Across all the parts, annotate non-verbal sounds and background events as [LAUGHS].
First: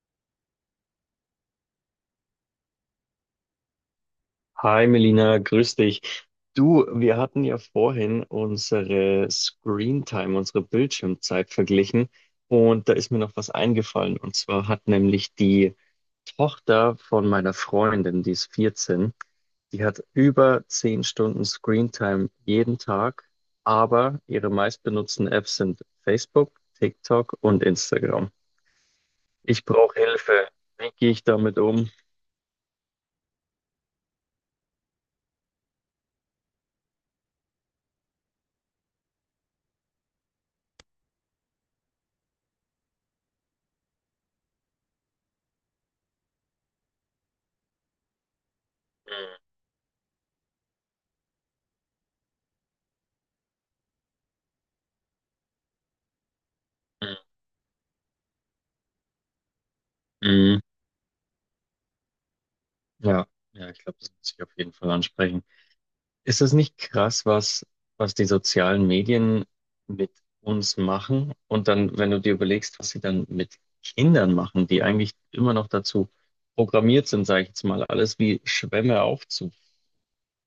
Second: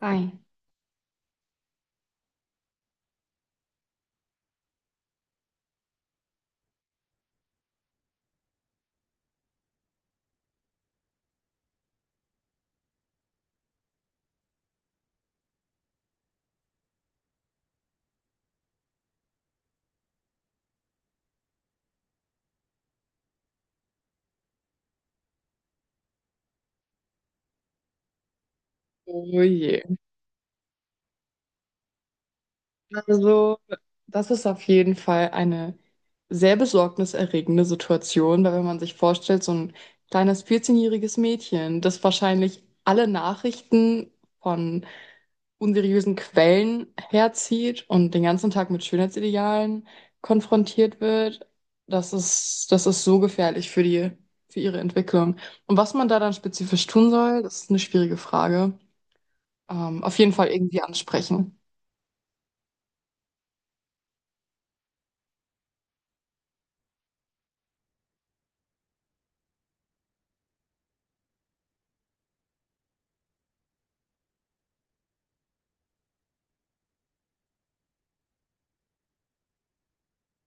Ei. Hi Melina, grüß dich. Du, wir hatten ja vorhin unsere Screen Time, unsere Bildschirmzeit verglichen und da ist mir noch was eingefallen und zwar hat nämlich die Tochter von meiner Freundin, die ist 14. Die hat über 10 Stunden Screen Time jeden Tag, aber ihre meistbenutzten Apps sind Facebook, TikTok und Instagram. Oh Ich je. brauche Hilfe. Wie gehe ich damit um? Also, das ist auf jeden Fall eine sehr besorgniserregende Situation, weil wenn man sich vorstellt, so ein kleines 14-jähriges-jähriges Mädchen, das wahrscheinlich alle Nachrichten von unseriösen Quellen herzieht und den ganzen Tag mit Schönheitsidealen konfrontiert wird, das ist so gefährlich für für ihre Entwicklung. Und was man da dann spezifisch tun soll, das ist eine schwierige Frage. Auf jeden Fall Mm, mm, irgendwie ansprechen. Ja, ja, ich glaube, das muss ich auf jeden Fall ansprechen. Ist das nicht krass was die sozialen Medien mit uns machen? Und dann, wenn du dir überlegst, was sie dann mit Kindern machen, die eigentlich immer noch dazu programmiert sind, sage ich jetzt mal, alles wie Schwämme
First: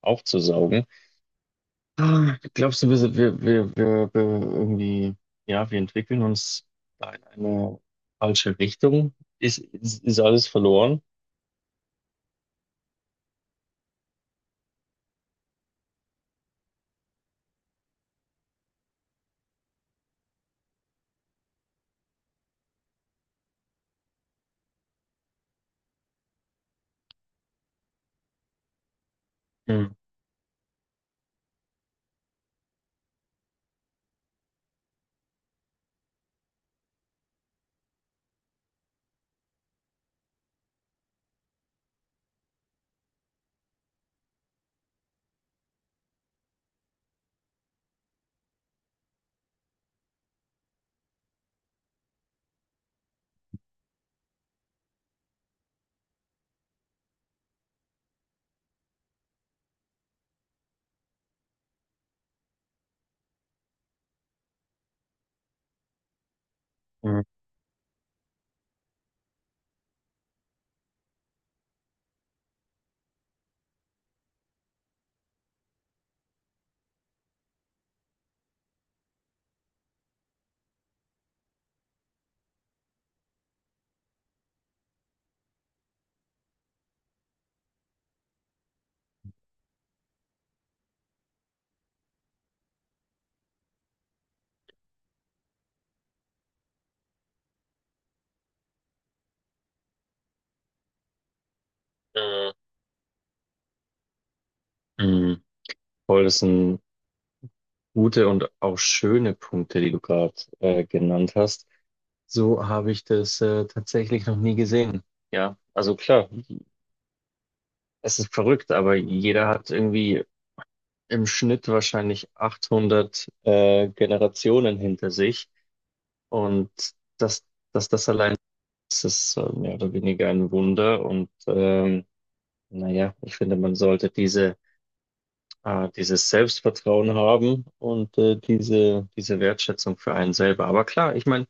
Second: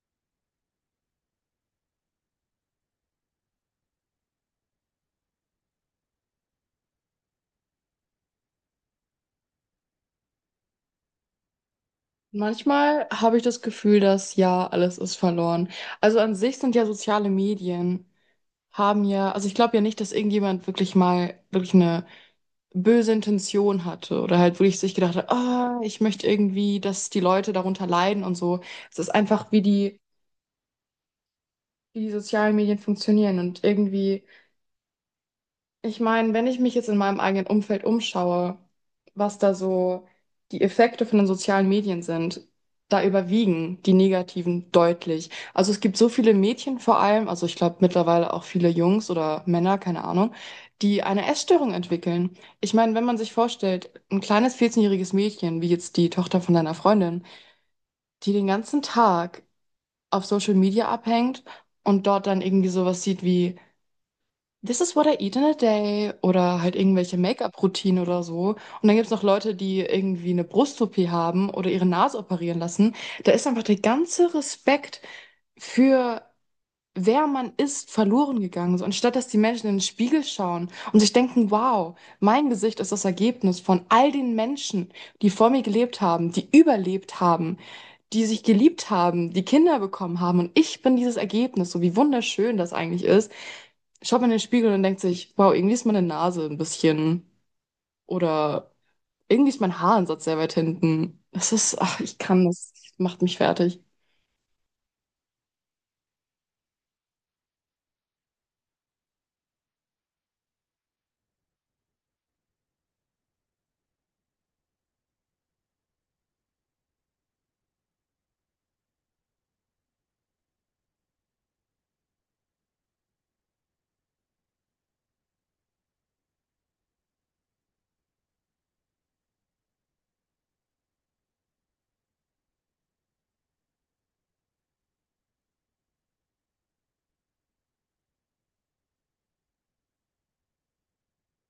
aufzusaugen. Glaubst du, wir, sind- wir irgendwie, ja, wir entwickeln uns da in eine falsche Richtung? Ist alles verloren? Manchmal habe ich das Gefühl, dass ja, alles ist verloren. Also an sich sind ja soziale Medien, haben ja, also ich glaube ja nicht, dass irgendjemand wirklich mal wirklich eine böse Intention hatte oder halt wirklich sich gedacht hat, ah, ich möchte irgendwie, dass die Leute darunter leiden und so. Es ist einfach, Hm, wie die sozialen Medien funktionieren und irgendwie. Ich meine, wenn ich mich jetzt in meinem eigenen Umfeld umschaue, was da so die Effekte von den sozialen Medien sind, da überwiegen die negativen deutlich. Also es gibt so viele Mädchen vor allem, also ich glaube mittlerweile auch viele Jungs oder Männer, keine Ahnung, die eine Essstörung entwickeln. Ich meine, wenn man sich vorstellt, ein kleines 14-jähriges-jähriges Mädchen, wie jetzt die Tochter von deiner Freundin, die den ganzen Tag auf Social Media abhängt und dort dann irgendwie sowas sieht wie This is what I eat in a day oder halt irgendwelche hm, Make-up-Routinen oder so. Und dann gibt es noch Leute, die irgendwie eine Brust-OP haben oder ihre Nase operieren lassen. Da ist einfach der ganze Respekt für wer man ist verloren gegangen. So, anstatt dass die Menschen in den Spiegel schauen und sich denken, wow, mein Gesicht ist das Ergebnis von all den Menschen, die vor mir gelebt haben, die überlebt haben, die sich geliebt haben, die Kinder bekommen haben und ich bin dieses Ergebnis, so wie wunderschön das eigentlich ist, schaut man in den Spiegel und denkt sich, wow, irgendwie ist meine Nase ein bisschen oder irgendwie ist mein Haaransatz sehr weit hinten. Das ist, ach, ich kann hm, das, macht mich fertig. hm. Voll, das ist ein gute und auch schöne Punkte, die du gerade genannt hast. So habe ich das tatsächlich noch nie gesehen. Ja, also klar, es ist verrückt, aber jeder hat irgendwie im Schnitt wahrscheinlich 800 Generationen hinter sich. Und dass, dass das allein ist mehr oder weniger ein Wunder. Und naja, ich finde, man sollte dieses Selbstvertrauen haben und diese, diese Wertschätzung für einen selber. Aber klar, ich meine,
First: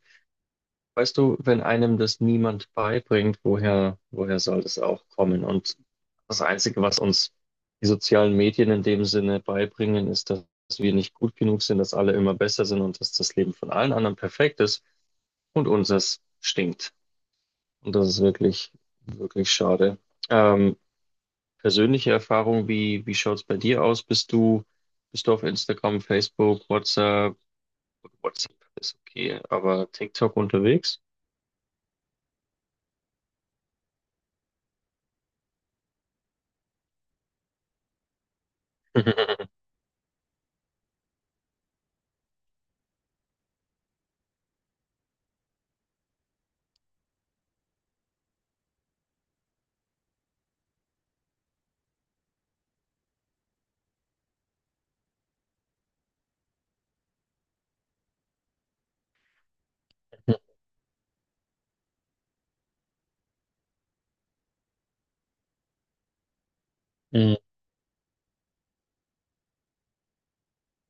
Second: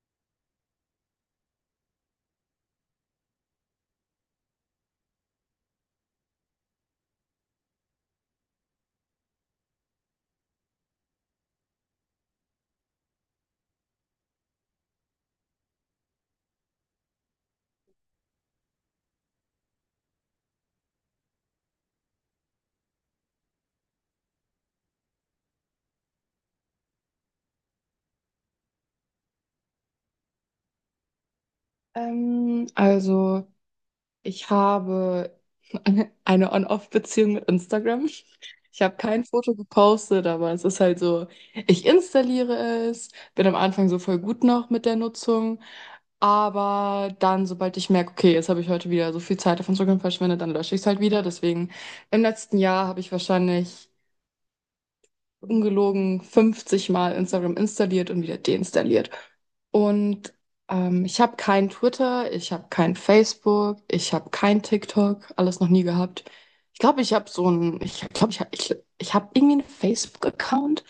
weißt du, wenn einem das niemand beibringt, woher soll das auch kommen? Und das Einzige, was uns die sozialen Medien in dem Sinne beibringen, ist, dass wir nicht gut genug sind, dass alle immer besser sind und dass das Leben von allen anderen perfekt ist und unseres stinkt. Und das ist wirklich schade. Ähm, Persönliche Erfahrung, wie schaut's bei dir aus? Bist du auf Instagram, Facebook, WhatsApp? WhatsApp ist okay, aber TikTok unterwegs? Ähm, also, Ich habe eine On-Off-Beziehung mit Instagram. Ich habe kein Foto gepostet, aber es ist halt so, ich installiere es, bin am Anfang so voll gut noch mit der Nutzung, aber dann, sobald ich merke, okay, jetzt habe ich heute wieder so viel Zeit auf Instagram verschwendet, dann lösche ich es halt wieder. Deswegen, im letzten Jahr habe ich wahrscheinlich ungelogen 50 Mal Instagram installiert und wieder deinstalliert. Und [LAUGHS] ich habe kein Twitter, ich habe kein Facebook, ich habe kein TikTok, alles noch nie gehabt. Ich glaube, ich habe so ein, ich glaube, ich habe ich, ich hab irgendwie einen Facebook-Account,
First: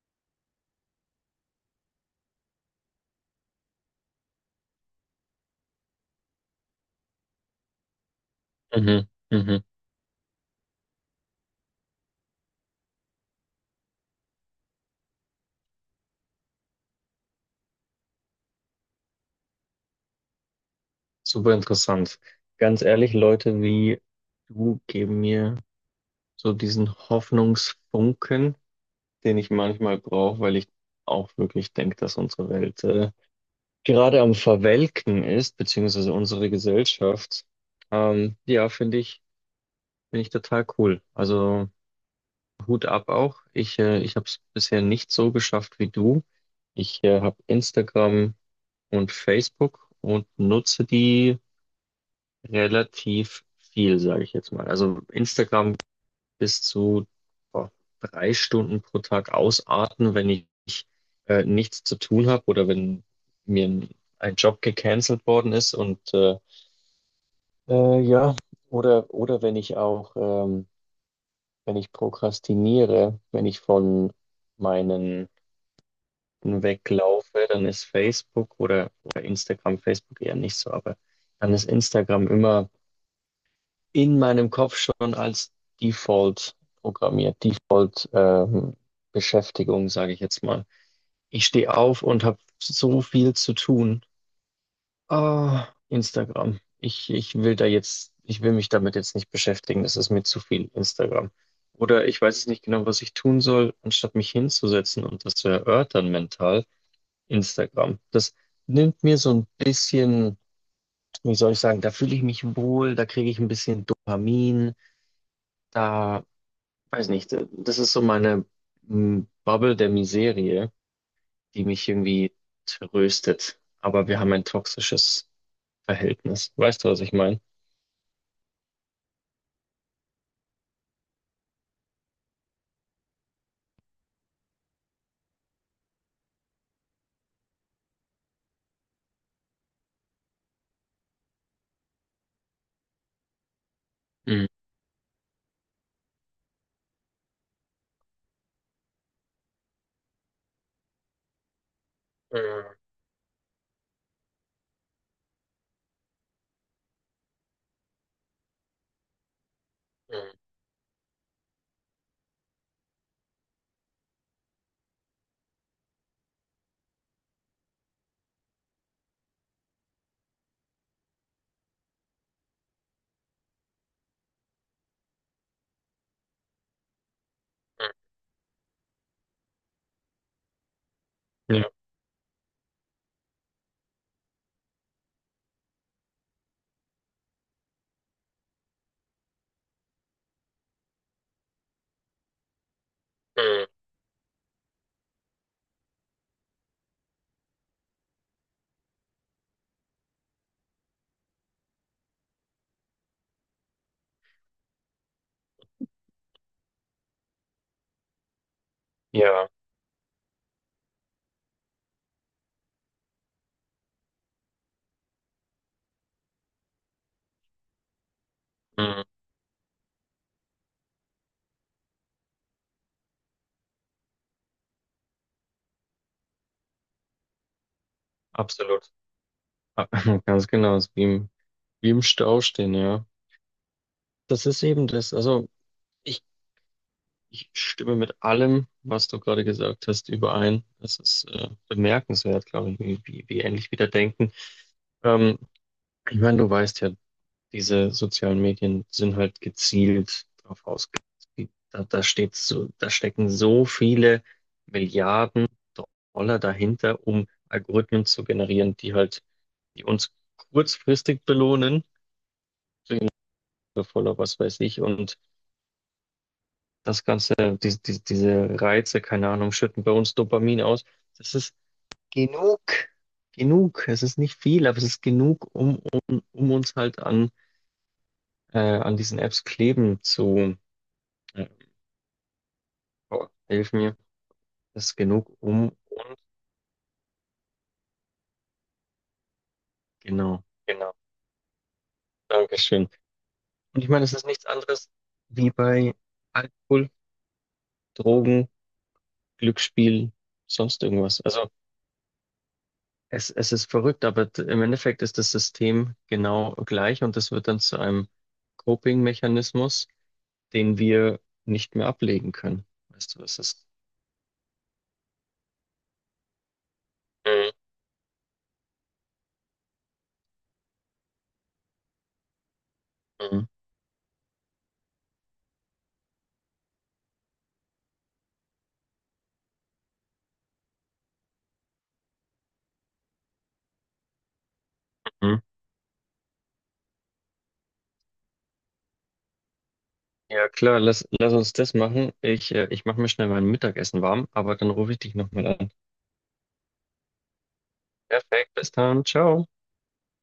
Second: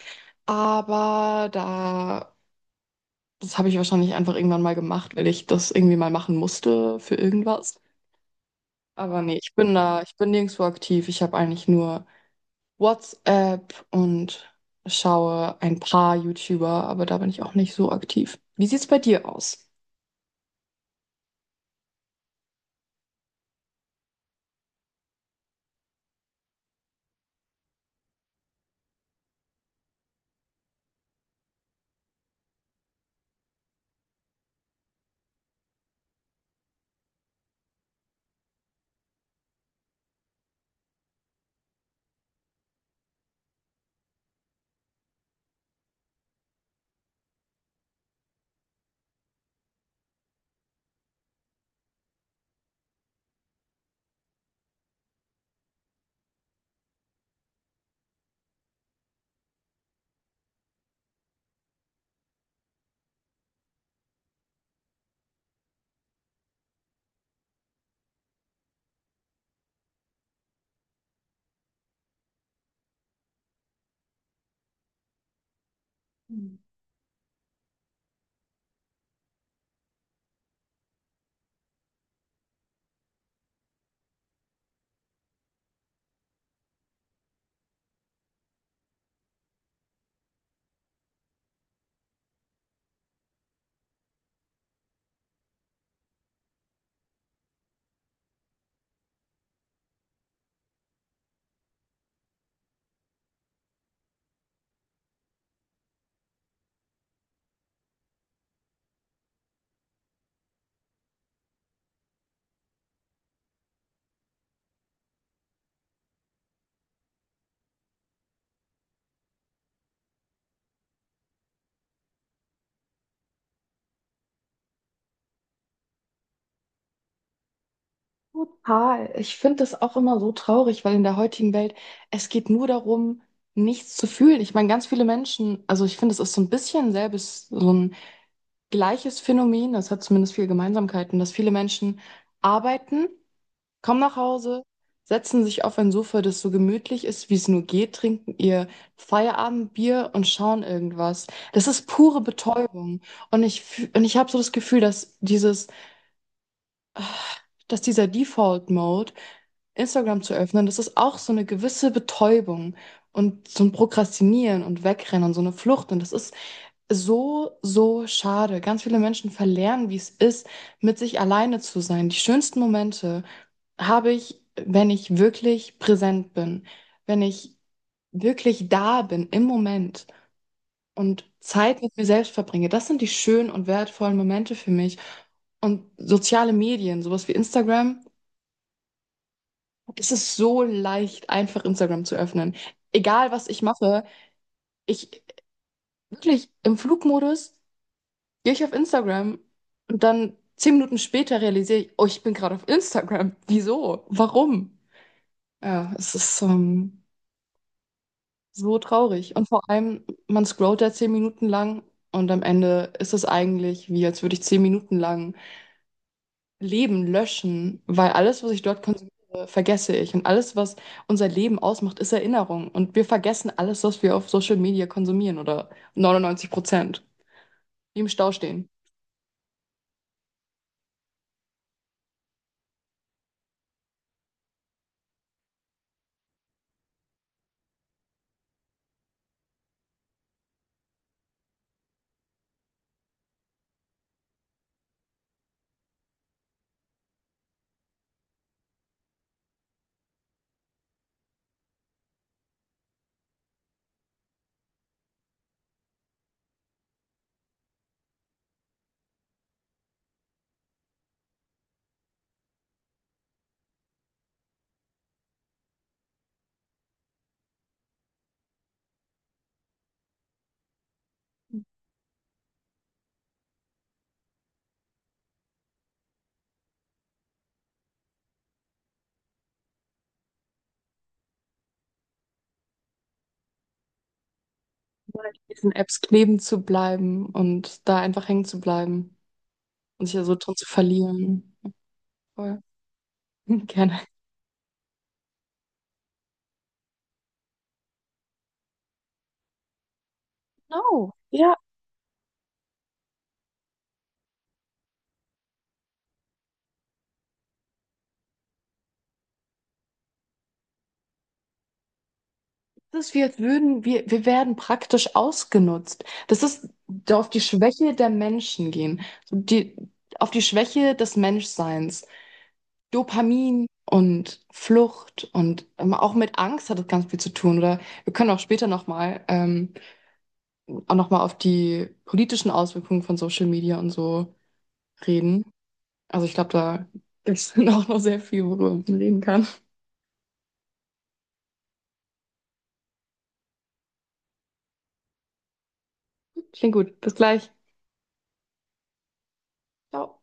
aber da, das habe ich wahrscheinlich einfach irgendwann mal gemacht, weil ich das irgendwie mal machen musste für irgendwas. Mhm, Aber nee, mhm. Ich bin nirgendwo aktiv. Ich habe eigentlich nur WhatsApp und schaue ein paar YouTuber, aber da bin ich auch nicht so aktiv. Wie sieht's bei dir aus? Super interessant. Ganz ehrlich, Leute wie du geben mir so diesen Hoffnungsfunken, den ich manchmal brauche, weil ich auch wirklich denke, dass unsere Welt gerade am Verwelken ist, beziehungsweise unsere Gesellschaft. Ja, finde ich total cool. Also Hut ab auch. Ich habe es bisher nicht so geschafft wie du. Ich habe Instagram und Facebook und nutze die relativ viel, sage ich jetzt mal. Also Instagram bis zu boah, 3 Stunden pro Tag ausarten, wenn ich nichts zu tun habe oder wenn mir ein Job gecancelt worden ist und ja, oder wenn ich auch wenn ich prokrastiniere, wenn ich von meinen weglaufe, dann ist Facebook oder Instagram, Facebook eher nicht so, aber dann ist Instagram immer in meinem Kopf schon als Default programmiert, Default Beschäftigung, sage ich jetzt mal. Ich stehe auf und habe so viel zu tun. Ah, Instagram. Ich will da jetzt, ich will mich damit jetzt nicht beschäftigen. Das ist mir zu viel Instagram. Oder ich weiß es nicht genau, was ich tun soll, anstatt mich hinzusetzen und das zu erörtern mental. Instagram. Das nimmt mir so ein bisschen, wie soll ich sagen, da fühle ich mich wohl, da kriege ich ein bisschen Dopamin, da weiß nicht, das ist so meine Bubble der Miserie, die mich irgendwie tröstet. Aber wir haben ein toxisches Verhältnis. Weißt du, was ich meine? Total. Ich finde das auch immer so traurig, weil in der heutigen Welt, es geht nur darum, nichts zu fühlen. Ich meine, ganz viele Menschen, also ich finde, es ist so ein bisschen selbes, so ein gleiches Phänomen, das hat zumindest viele Gemeinsamkeiten, dass viele Menschen arbeiten, kommen nach Mhm. Hause, setzen sich auf ein Sofa, das so gemütlich ist, wie es nur geht, trinken ihr Feierabendbier und schauen irgendwas. Das ist pure Mhm. Betäubung. Und ich habe so das Gefühl, dass dieses dass dieser Default Mode, Instagram zu öffnen, das ist auch so eine gewisse Betäubung und so ein Prokrastinieren und Wegrennen und so eine Flucht. Und das ist so, so schade. Ganz viele Menschen verlernen, wie es ist, mit sich alleine zu sein. Die schönsten Momente habe ich, wenn ich wirklich präsent bin, wenn ich wirklich da bin im Moment und Mhm. Ja, Zeit mit mir selbst verbringe. Das sind die schönen und wertvollen Momente für mich. Und soziale Medien, sowas wie Instagram, es ist so leicht, einfach Instagram zu öffnen. Egal, was ich Mhm. mache, ich wirklich im Flugmodus gehe ich auf Instagram und dann zehn Minuten später realisiere ich, oh, ich bin gerade auf Instagram. [LAUGHS] Wieso? Warum? Ja, es ist so traurig. Und ja, vor allem, man scrollt da zehn Minuten lang und am Ende ist es eigentlich wie, als würde ich zehn Minuten lang Leben löschen, weil alles, was ich dort Mhm. konsumiere, vergesse ich. Und alles, was unser Leben ausmacht, ist Erinnerung. Und wir vergessen alles, was wir auf Social Media konsumieren oder 99%. Wie im Stau stehen. absolut. Ah, [LAUGHS] Ganz genau, ist wie wie im Stau stehen, ja. Das ist eben das. Also ich, ich stimme mit allem, was du gerade gesagt hast, überein. Es ist bemerkenswert, glaube ich, wie ähnlich wir da denken. Ähm, ich meine, du weißt ja, diese sozialen Medien sind halt gezielt darauf ausgelegt. Da steht so, da stecken so viele Milliarden Dollar dahinter, um Algorithmen zu generieren, die halt, die uns kurzfristig belohnen, voller was weiß ich, und das Ganze, diese Reize, keine Ahnung, schütten bei uns Dopamin aus. Das ist genug, genug. Es ist nicht viel, aber es ist genug, um uns halt an diesen Apps kleben äh, Oh, hilf mir. Das ist Nur genug an um diesen Apps und kleben zu bleiben und da einfach hängen zu bleiben und sich da so genau, drin zu genau. verlieren. Voll. Dankeschön. [LAUGHS] Und ich Gerne. meine, es ist nichts anderes wie bei Alkohol, Drogen, Glücksspiel, sonst Oh, irgendwas. Also es ist verrückt, aber im Endeffekt ist das System genau gleich und das wird dann zu einem Coping-Mechanismus, den wir nicht mehr ablegen können. das ist, Weißt du, wie als das ist. würden wir, wir werden praktisch ausgenutzt. Das ist auf die Mhm. Schwäche der Menschen gehen. So die, auf die Schwäche des Menschseins. Mhm. Dopamin und Flucht und auch mit Angst hat das ganz viel zu tun. Oder wir können auch später nochmal auch noch mal auf die politischen Auswirkungen von Social Media und so Mhm. reden. Also ich glaube, da gibt es [LAUGHS] dann auch noch sehr viel, worüber man reden kann. Ja klar, lass uns das machen. Ich mache mir schnell mein Mittagessen warm, aber dann rufe ich dich nochmal an. Klingt gut. Bis gleich. Perfekt, bis dann, ciao. Ciao.